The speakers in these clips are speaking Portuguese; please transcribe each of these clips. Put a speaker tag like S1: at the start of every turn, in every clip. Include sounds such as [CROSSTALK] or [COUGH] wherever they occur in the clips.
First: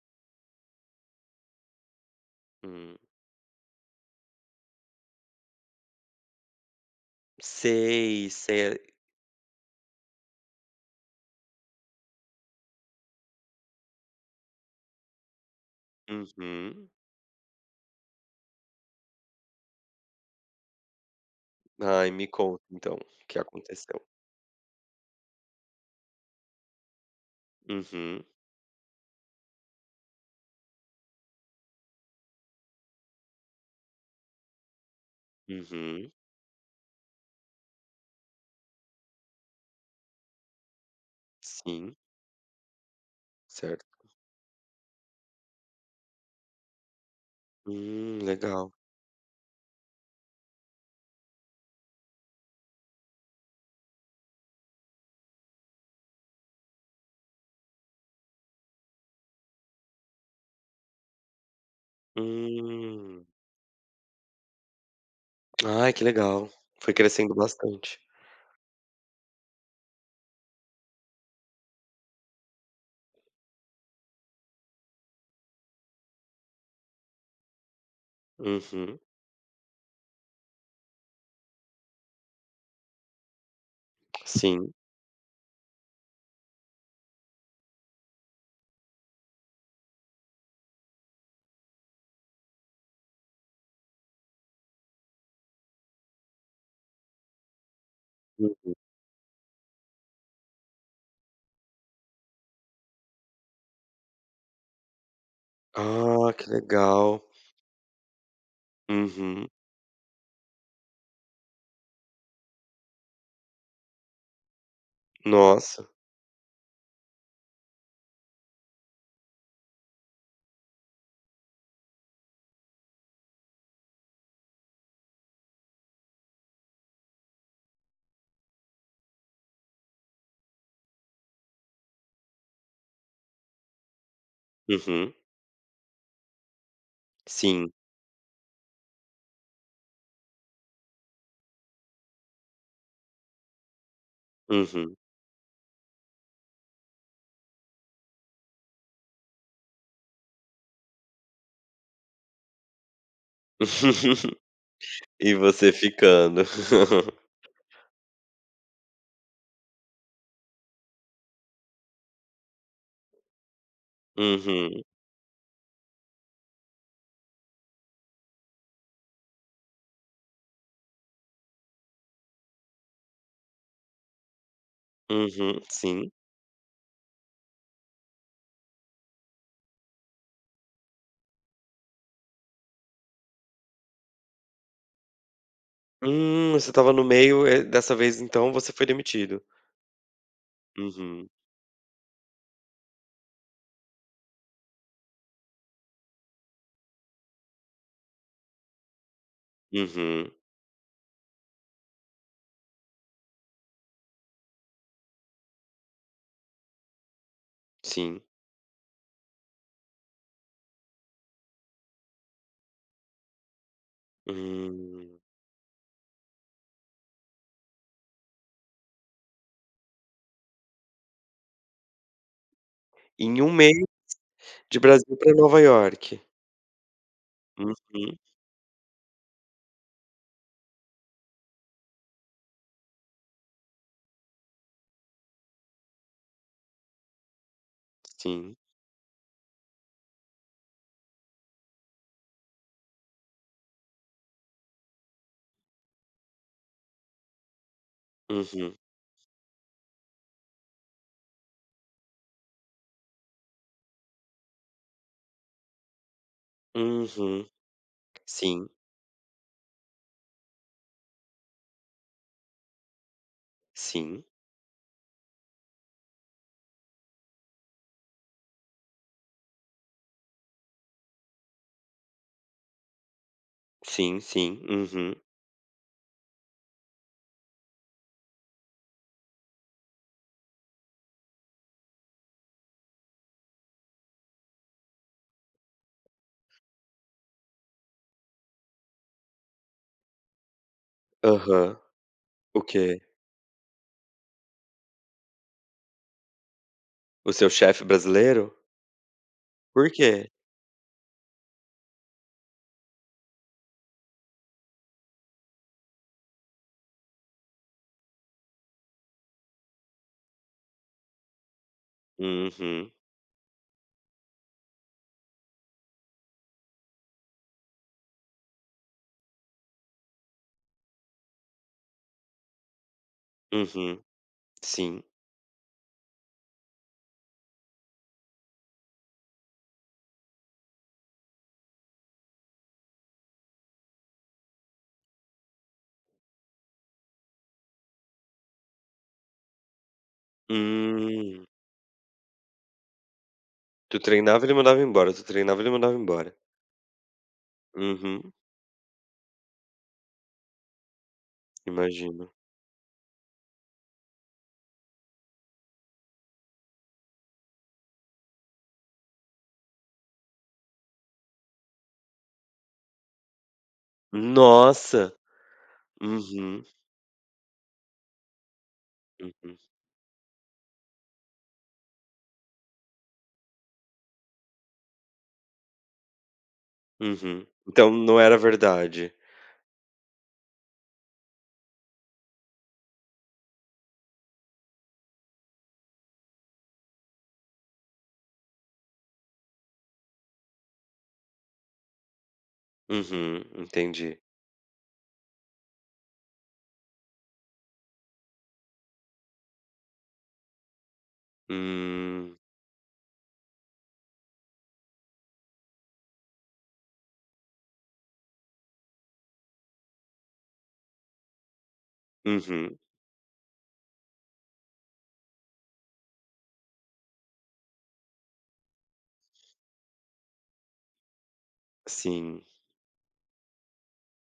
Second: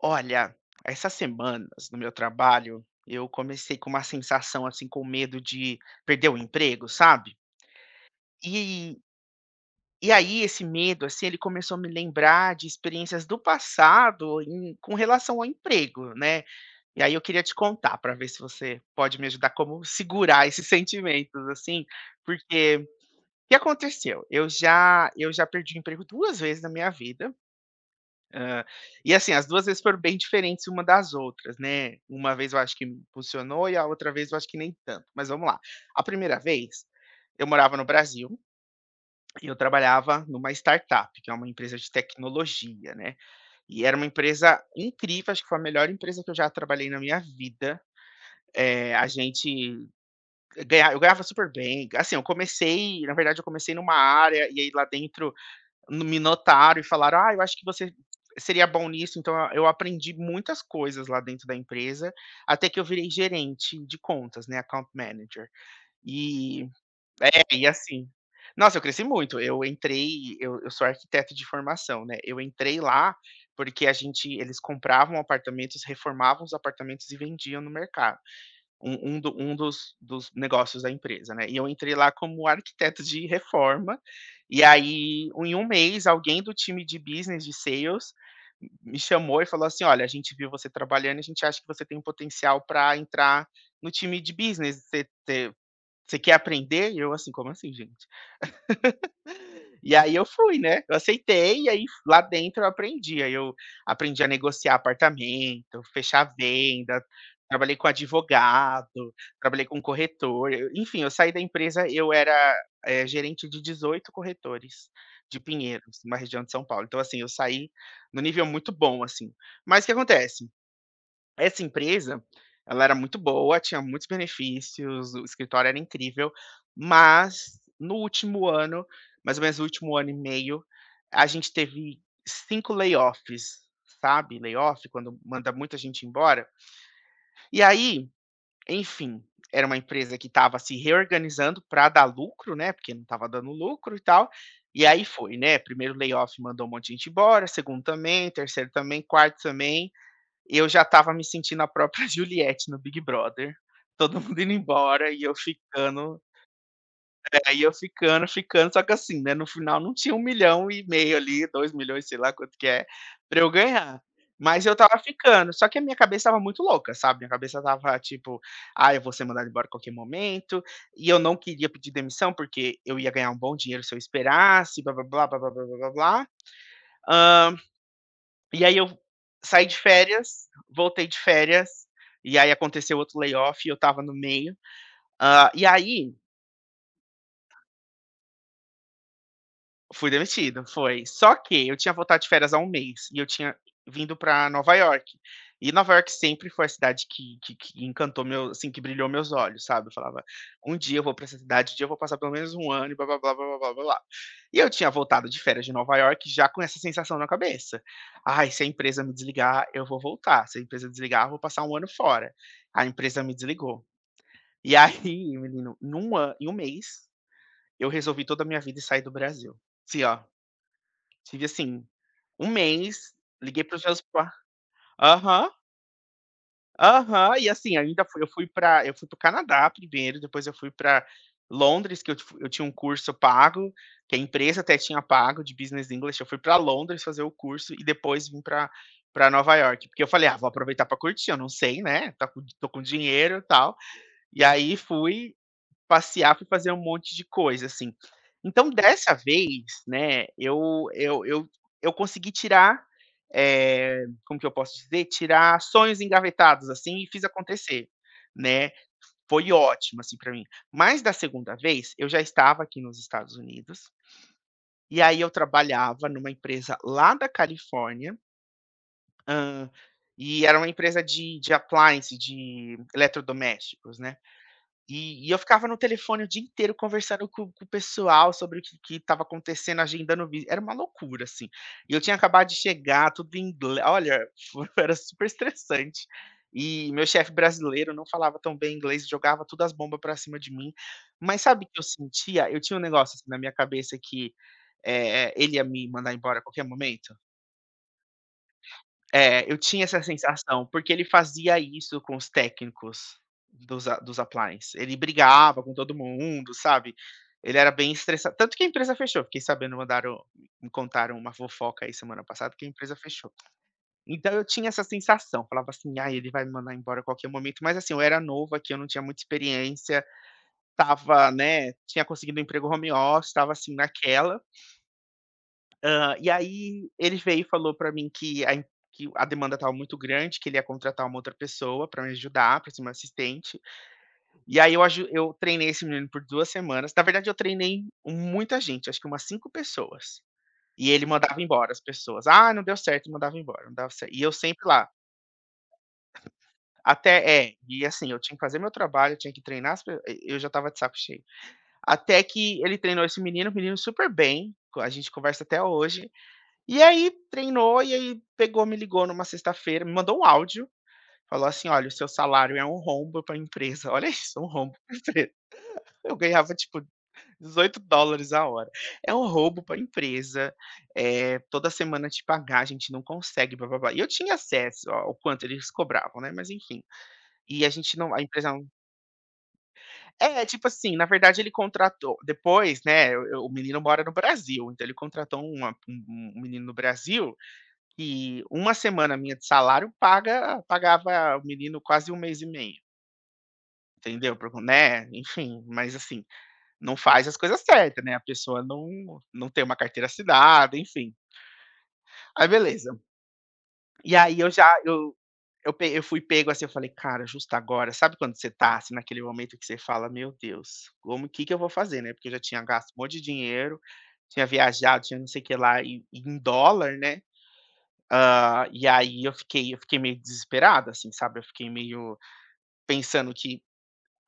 S1: Olha essas semanas no meu trabalho,
S2: Hum.
S1: eu comecei com uma sensação, assim, com medo de perder o emprego, sabe?
S2: Sei, sei, a
S1: E e aí, esse medo, assim, ele começou a me lembrar de experiências do passado em com relação ao emprego, né.
S2: Uhum.
S1: E aí, eu queria te contar para ver se você pode me ajudar como segurar esses sentimentos, assim,
S2: Ai, me conta
S1: porque
S2: então o que
S1: que
S2: aconteceu?
S1: aconteceu? Eu já eu já perdi o emprego 2 vezes na minha vida,
S2: Uhum.
S1: hã, e assim, as 2 vezes foram bem diferentes uma das outras, né. Uma vez, eu acho que impulsionou e a outra vez, eu acho que nem tanto, mas vamos lá. A
S2: Uhum.
S1: 1ª vez, eu morava no Brasil e eu trabalhava em uma startup, que é uma empresa de
S2: Sim.
S1: tecnologia, né, e
S2: Certo.
S1: era uma empresa incrível, acho que foi a melhor empresa que eu já trabalhei na minha vida.
S2: Hum, legal.
S1: Eh, a gente ganha eu ganhava super bem, assim, eu comecei na verdade eu comecei em uma área e aí lá dentro me notaram e falaram: "Ah, eu acho que você seria bom nisso", então eu aprendi muitas coisas lá dentro da empresa, até que eu virei
S2: Hum.
S1: gerente de contas, né, Account Manager.
S2: Ai, que legal,
S1: E
S2: foi crescendo
S1: É, e
S2: bastante.
S1: assim, nossa, eu cresci muito, eu entrei eu eu sou arquiteto de formação, né. Eu entrei lá, porque a gente eles compravam apartamentos, reformavam os apartamentos e vendiam no mercado,
S2: Uhum.
S1: um um do um dos dos negócios da empresa, né. E eu entrei lá como arquiteto de reforma, e,
S2: Sim.
S1: aí, em 1 mês, alguém do time de Business, de Sales me chamou e falou assim: "Olha, a gente viu você trabalhando e a gente acha que você tem um potencial para entrar no time de Business você você você quer aprender?". E eu, assim: "Como assim, gente?".
S2: Uhum.
S1: [CHUCKLES] E aí, eu fui, né, eu aceitei e, aí fu lá dentro eu aprendi, aí, eu aprendi a negociar apartamento, fechar
S2: Ah, que
S1: venda,
S2: legal.
S1: trabalhei com advogado,
S2: Uhum.
S1: trabalhei com corretor, eu enfim, eu saí da empresa, eu era, eh, gerente de 18 corretores, de
S2: Nossa!
S1: Pinheiros, uma região de São Paulo, então, assim, eu saí em um nível muito bom, assim. Mas o que acontece? Essa empresa, ela era muito boa, tinha muitos benefícios, o escritório era incrível, mas no último ano, mais ou menos, o último ano e meio, a gente teve 5 layoffs, sabe, layoff
S2: Uhum.
S1: quando manda muita gente embora? E,
S2: Sim.
S1: aí, enfim, era uma empresa que estava se reorganizando para dar lucro, né, porque não estava dando lucro e tal, e
S2: Uhum.
S1: aí foi, né. 1º layoff mandou um monte de gente embora; 2º também; 3º também; 4º também. E eu já estava me sentindo a própria Juliette no Big Brother, todo
S2: [LAUGHS]
S1: mundo indo embora e eu
S2: E você
S1: ficando.
S2: ficando? [CHUCKLES]
S1: É, e, eu ficando, ficando. Só que assim, né, no final não tinha 1.500.000 ali, 2.000.000, sei lá, quanto que é para eu ganhar, mas eu
S2: Uhum.
S1: estava ficando. Só que a minha cabeça estava muito louca, sabe, minha cabeça estava, tipo: "Ai, eu vou ser mandado embora a qualquer momento", e eu não queria pedir demissão porque eu ia ganhar um bom dinheiro se eu esperasse blá, blá, blá, blá, blá,
S2: Uhum,
S1: blá, blá,
S2: sim.
S1: blá. Hã, e aí eu saí de férias, voltei de férias. E aí, aconteceu outro layoff e eu estava no meio. Hã, e aí
S2: Hum, você estava no meio e dessa vez então você foi demitido.
S1: Fui demitido, foi.
S2: Uhum.
S1: Só que eu tinha voltado de férias há 1 mês e eu tinha vindo para Nova Iorque. E Nova Iorque sempre foi a cidade que que que encantou meu assim, que brilhou meus olhos, sabe, eu falava:
S2: Uhum.
S1: "Um dia eu vou para essa cidade, um dia eu vou passar pelo menos 1 ano", e blá, blá, blá, blá, blá, blá. E eu tinha voltado de férias de Nova Iorque, já com essa sensação na cabeça:
S2: Sim.
S1: "Ai se a empresa me desligar, eu vou voltar; se a empresa desligar, eu vou passar 1 ano fora". A empresa me desligou e, aí,
S2: Hum.
S1: [CHUCKLES] menino, em 1 a em 1 mês, eu resolvi toda a minha vida e saí do Brasil. Assim, ó, tive assim, 1 mês,
S2: Em 1
S1: liguei
S2: mês,
S1: para os meus pais
S2: de Brasil para
S1: aham.
S2: Nova York.
S1: Aham, e assim ainda
S2: Uhum.
S1: fui eu fui para eu fui para o Canadá 1º depois eu fui para Londres que eu te fu eu tinha 1 curso pago, que a empresa até tinha pago de business english. Eu fui para Londres fazer o curso, e depois vim
S2: Sim.
S1: para para Nova Iorque porque eu falei: "Ah, vou aproveitar para curtir, eu não sei, né, está com estou com dinheiro tal" e aí fui passear, fui fazer um monte de coisa, assim. Então
S2: Uhum.
S1: dessa vez, né, eu eu eu eu consegui tirar, eh, como que eu posso dizer, tirar sonhos engavetados assim e fiz
S2: Uhum.
S1: acontecer,
S2: Sim.
S1: né. Foi ótimo assim para mim, mas da 2º vez, eu já estava aqui nos Estados Unidos
S2: Sim.
S1: e aí eu trabalhava em uma empresa lá da Califórnia. Hã, e era uma empresa de de appliance, de eletrodomésticos, né.
S2: Sim, sim, uhum.
S1: E eu ficava no telefone o dia inteiro conversando com com o pessoal sobre o que que estava acontecendo, agendando vi era uma loucura assim. E eu tinha acabado de chegar, tudo em ingle olha, [CHUCKLES] era super estressante. E meu chefe brasileiro, não falava tão bem inglês, jogava tudo as bomba para cima de mim. Mas sabe o
S2: Aham.
S1: que eu sentia? Eu
S2: O
S1: tinha um
S2: quê?
S1: negócio, assim, na minha cabeça que, eh eh, ele ia me mandar embora a qualquer momento.
S2: O seu chefe brasileiro?
S1: É, é, eu tinha
S2: Por
S1: essa
S2: quê?
S1: sensação. Porque ele fazia isso com os técnicos dos a dos appliance. Ele brigava com todo mundo, sabe? Ele era bem estressan tanto que a empresa fechou. Fiquei sabendo mandaram me contaram uma fofoca aí semana passada que a
S2: Uhum.
S1: empresa fechou. Então eu tinha essa sensação, falava assim: "Ai, ele vai me mandar embora a qualquer momento". Mas assim, eu era novo aqui, eu não tinha muita experiência, estava, né tinha conseguido 1 emprego home office, estava, assim,
S2: Uhum.
S1: naquela.
S2: Sim.
S1: Hã, e aí ele veio e falou para mim que a em que o a demanda estava muito grande, que ele ia contratar uma outra pessoa para me ajudar, para ser meu assistente. E aí, eu aju eu treinei esse menino por 2 semanas na verdade eu treinei muita gente, acho que umas 5 pessoas. E ele mandava
S2: Hum.
S1: embora as pessoas: "Ah, não deu certo" e mandava embora, não dava
S2: Tu
S1: cer e eu
S2: treinava e ele
S1: sempre
S2: mandava
S1: lá.
S2: embora, tu treinava e ele mandava embora.
S1: Até É. E assim eu
S2: Uhum.
S1: tinha que fazer meu trabalho, tinha que treinar as pe e eu já estava de saco cheio. Até
S2: Imagino.
S1: que ele treinou esse menino, o menino super bem, a gente conversa até hoje. E aí treinou e aí pegou, me ligou em uma sexta-feira, me mandou um áudio, falou assim: "Olha, o seu salário é um rombo para empresa", olha isso um rombo para
S2: Nossa.
S1: empresa. Eu ganhava
S2: Uhum.
S1: tipo, $18 dólares a hora. "É um
S2: Meu Deus.
S1: roubo para empresa, eh, toda semana te pagar a gente não consegue blá-blá-blá". E eu tinha acesso ao quanto eles cobravam, né, mas enfim.
S2: Uhum,
S1: E a
S2: então
S1: gente não
S2: não
S1: a
S2: era
S1: empresa não
S2: verdade?
S1: É, tipo assim na verdade ele contratou depois, né, o o menino mora no Brasil, então ele contratou uma um um menino no Brasil, e 1 semana minha de salário paga pagava o menino quase 1 mês e meio.
S2: Uhum, entendi.
S1: Entendeu? Para o co né, enfim. Mas assim, não faz as coisas certa, né, a pessoa não não tem uma carteira assinada enfim.
S2: Hum.
S1: Aí beleza. E aí eu já eu eu pe eu fui pego assim, eu falei: "Cara, justo agora", sabe quando você tá assim naquele momento que você fala: "Meu Deus, como que que eu vou fazer, né." Porque eu já tinha
S2: Uhum.
S1: gasto um monte de dinheiro, tinha viajado, tinha não sei que lá e em dólar, né. Hã, e aí eu fiquei eu fiquei meio desesperado, assim, sabe. Eu fiquei meio
S2: Sim.
S1: pensando que:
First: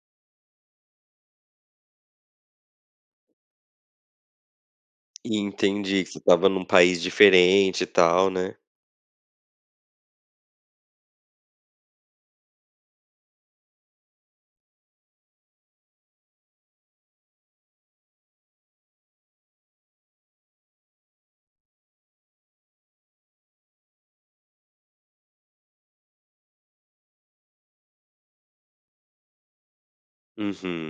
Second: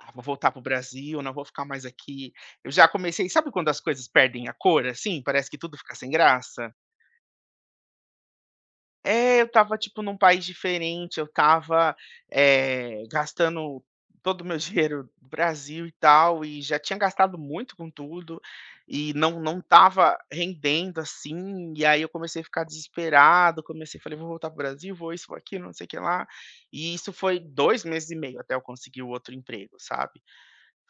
S1: "Ah, vou voltar para o Brasil, não vou ficar mais aqui". Eu já comecei sabe quando as coisas perdem a cor assim, parece que tudo fica
S2: Entendi,
S1: sem
S2: que estava em um
S1: graça?
S2: país diferente e tal, né.
S1: É, eu estava tipo, num país diferente, eu estava, eh, gastando todo o meu dinheiro do Brasil e tal e já tinha gastado muito com tudo. E não não estava rendendo, assim. E aí, eu comecei a ficar desesperado. Comecei falei: "Vou voltar para o Brasil, vou isso vou aquilo não sei que lá". E isso foi 2 meses e meio até eu conseguir o outro emprego, sabe.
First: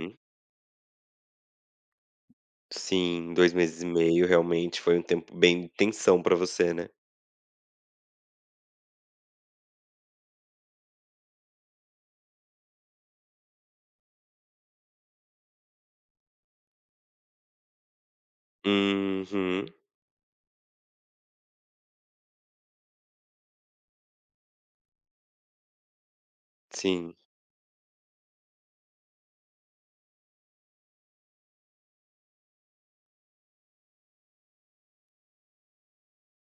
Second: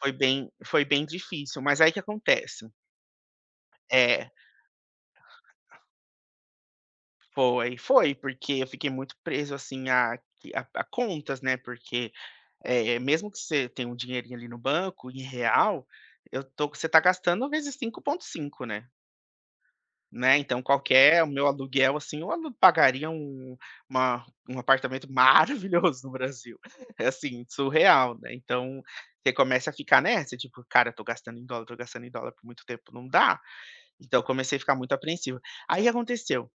S1: Foi bem foi bem difícil. Mas aí, o que acontece?
S2: Sim, 2 meses e meio,
S1: É.
S2: realmente, foi um tempo bem tensão pra você, né?
S1: Foi foi porque eu fiquei muito preso assim a q a a contas, né. Porque, eh, mesmo que você tenha um dinheirinho ali no banco em real, eu tô que você tá gastando vezes 5.5, né?
S2: Uhum.
S1: Né. Então qualquer o meu aluguel assim eu alu pagaria um uma um apartamento maravilhoso no Brasil. É
S2: Sim.
S1: assim surreal, né. Então, você começa a ficar nessa tipo, cara tô gastando em dólar tô gastando em dólar por muito tempo, não dá. Então eu comecei a ficar muito apreensivo. Aí, aconteceu,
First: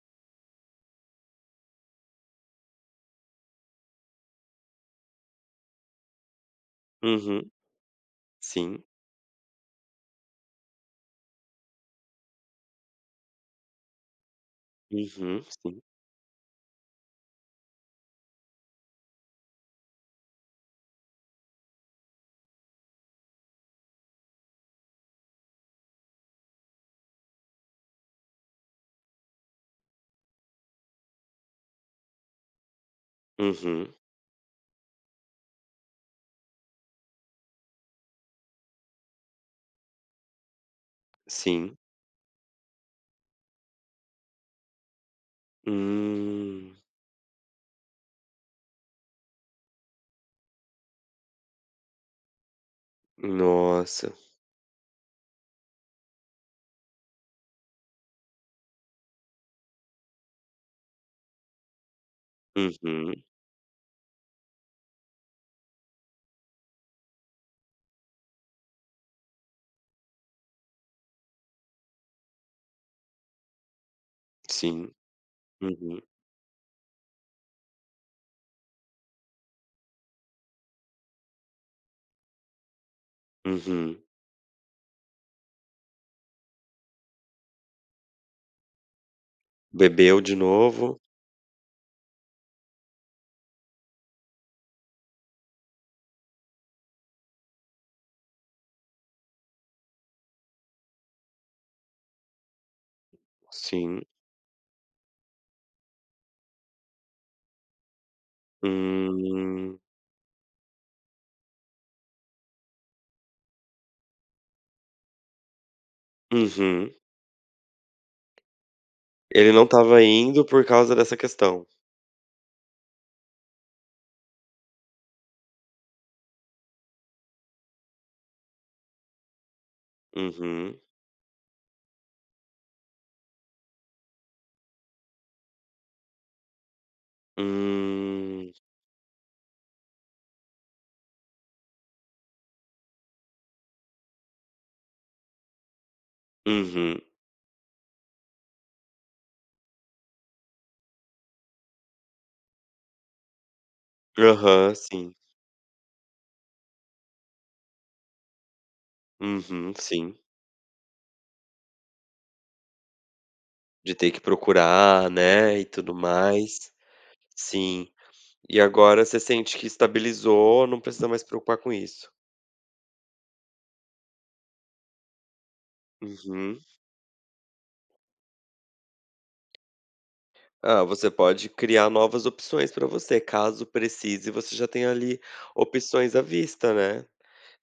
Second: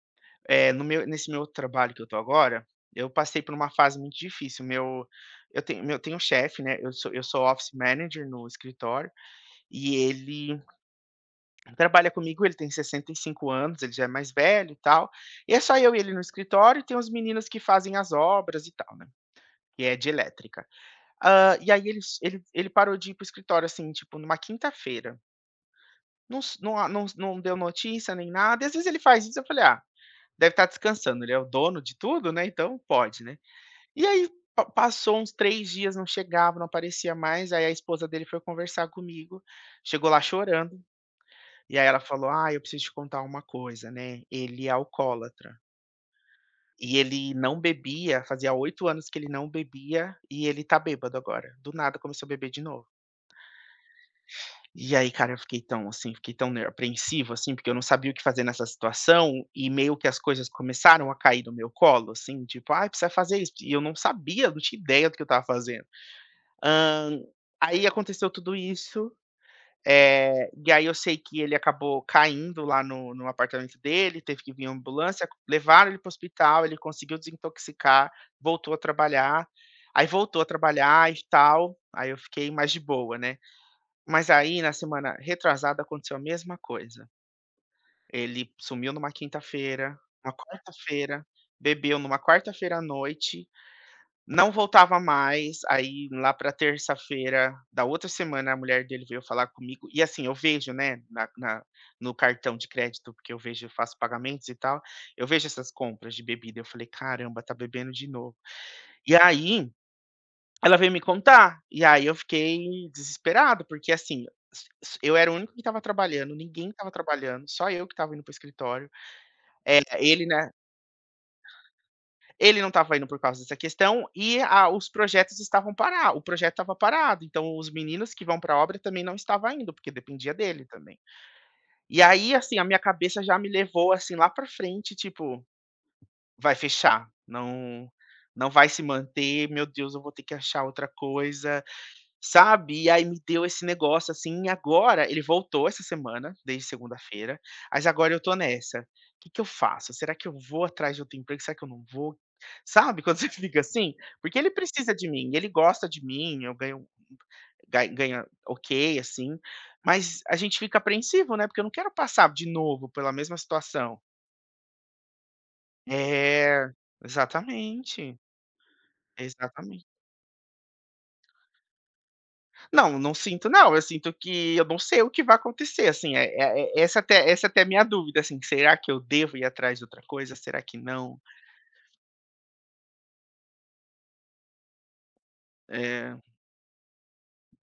S1: eh, no meu nesse meu trabalho que eu tô agora, eu passei por uma fase muito difícil meu eu tenho meu eu tenho um chefe, né, eu sou eu sou
S2: Uhum.
S1: office manager no
S2: Sim.
S1: escritório, e ele trabalha comigo. Ele tem 65 anos. Ele já é mais velho e tal.
S2: Uhum.
S1: E é só
S2: Sim.
S1: eu e ele no escritório e tem os meninos que fazem as obras e tal, né. Que é de elétrica. Hã, e aí, eles ele ele parou de ir para o escritório assim tipo numa quinta-feira. Não s não a não não deu notícia nem nada e, às vezes, ele faz isso eu falei: "Ah, deve estar descansando. Ele é o dono de tudo, né. Então pode, né?"
S2: Uhum.
S1: E aí, pa passou uns 3 dias não chegava, não aparecia mais. Aí a esposa dele foi conversar comigo. Chegou lá chorando.
S2: Sim.
S1: E aí, ela falou: "Ai, eu preciso te contar uma coisa, né. Ele é alcoólatra".
S2: Hum.
S1: E ele não bebia fazia 8 anos que ele não bebia, e ele tá bêbado agora. Do nada começou a beber de novo.
S2: Nossa.
S1: E aí, cara, eu fiquei tão assim, fiquei tão ner apreensivo assim, porque eu não sabia o que fazer nessa situação. E meio que as coisas começaram a cair no meu colo assim tipo: "Ai, precisa
S2: Uhum.
S1: fazer isso". E eu não sabia, não tinha ideia do que eu estava fazendo. Hã, aí, aconteceu tudo isso. Eh, e aí, eu sei que ele acabou caindo lá no no apartamento dele, teve que vim a
S2: Sim.
S1: ambulância. Levaram ele
S2: Uhum.
S1: para o hospital, ele conseguiu desintoxicar, voltou a trabalhar. Aí, voltou a trabalhar e tal. Aí, eu fiquei mais de boa, né.
S2: Uhum.
S1: Mas aí, na semana retrasada aconteceu a mesma coisa. Ele sumiu numa quinta-feira,
S2: Bebeu
S1: numa
S2: de novo.
S1: quarta-feira. Bebeu numa quarta-feira à noite. Não voltava mais. Aí, lá pra terça-feira da outra semana, a mulher dele veio falar comigo e assim eu vejo, né, na na no cartão de crédito, porque eu vejo eu faço
S2: Sim.
S1: pagamentos e tal. Eu vejo essas compras de bebida. Eu falei: "Caramba, tá bebendo de novo". E aí,
S2: Hum.
S1: ela veio me contar, e aí eu fiquei desesperado. Porque assim, s s eu era o único que estava trabalhando. Ninguém estava
S2: Uhum.
S1: trabalhando. Só eu que estava indo para o escritório.
S2: Ele não
S1: El
S2: estava
S1: ele,
S2: indo
S1: né
S2: por causa dessa questão?
S1: Ele não estava indo por causa dessa questão. E a os projetos estavam para o projeto estava parado. Então, os meninos que vão para a obra também não estava indo, porque dependia dele
S2: Uhum.
S1: também. E aí, assim, a minha cabeça já me levou assim lá para a frente tipo: "Vai fechar. Não não
S2: Hum.
S1: vai se manter. Meu Deus, eu vou ter que achar outra coisa", sabe. E aí me deu esse negócio assim. E agora, ele voltou essa semana, desde
S2: Uhum.
S1: segunda-feira, mas agora eu tô nessa: "Que que eu faço? Será que eu vou atrás de outro emprego? Será que eu não vou?". Sabe, quando você fica assim? Porque ele
S2: Aham,
S1: precisa de
S2: sim.
S1: mim, ele gosta de mim. Eu ganho ga ganha ok, assim.
S2: Uhum, sim.
S1: Mas a gente fica apreensivo, né, porque eu não quero passar de novo pela mesma
S2: De
S1: situação.
S2: ter que procurar, né, e tudo
S1: É.
S2: mais. Sim.
S1: Exatamente.
S2: E agora você sente que
S1: Exatamente.
S2: estabilizou, não precisa mais preocupar com isso.
S1: Não, não sinto, não. Eu sinto que eu não sei o que vai acontecer, assim. Eh
S2: Uhum.
S1: eh eh essa até essa até é minha dúvida assim: "Será que eu devo ir atrás de outra coisa? Será que
S2: Ah, você
S1: não?".
S2: pode criar novas opções pra você, caso precise você já tem ali opções
S1: É.
S2: à vista, né.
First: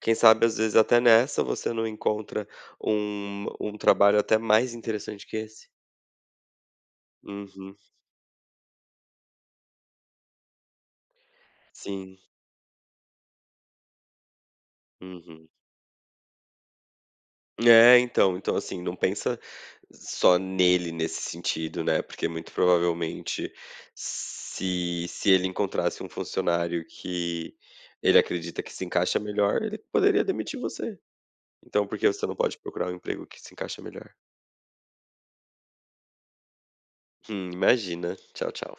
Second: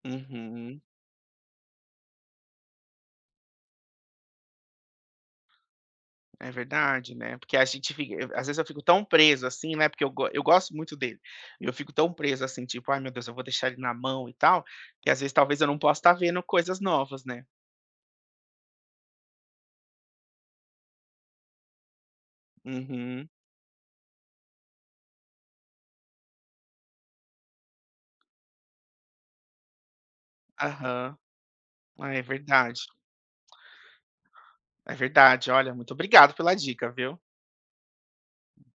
S2: Quem sabe, às vezes,
S1: Uhum.
S2: até nessa você não encontra um um trabalho até mais interessante que esse.
S1: É verdade, né. Porque a
S2: Uhum.
S1: gente f à às vezes, eu fico tão preso, assim, né, porque eu go eu gosto muito dele. E eu fico tão
S2: Sim.
S1: preso assim tipo: "Ai, meu Deus eu vou deixar ele na mão, e tal", que às vezes
S2: Uhum.
S1: talvez eu não possa estar vendo coisas novas, né?
S2: É, então. Então assim, não pensa só nele nesse sentido, né. Porque muito,
S1: Uhum.
S2: provavelmente, se se ele encontrasse um funcionário que ele acredita que se encaixa melhor, ele poderia demitir você.
S1: Aham.
S2: Então por que
S1: É
S2: você não pode
S1: verdade.
S2: procurar um emprego que se encaixa melhor?
S1: É verdade. Olha, muito obrigado pela dica, viu?
S2: Hum. Imagina. Tchau, tchau.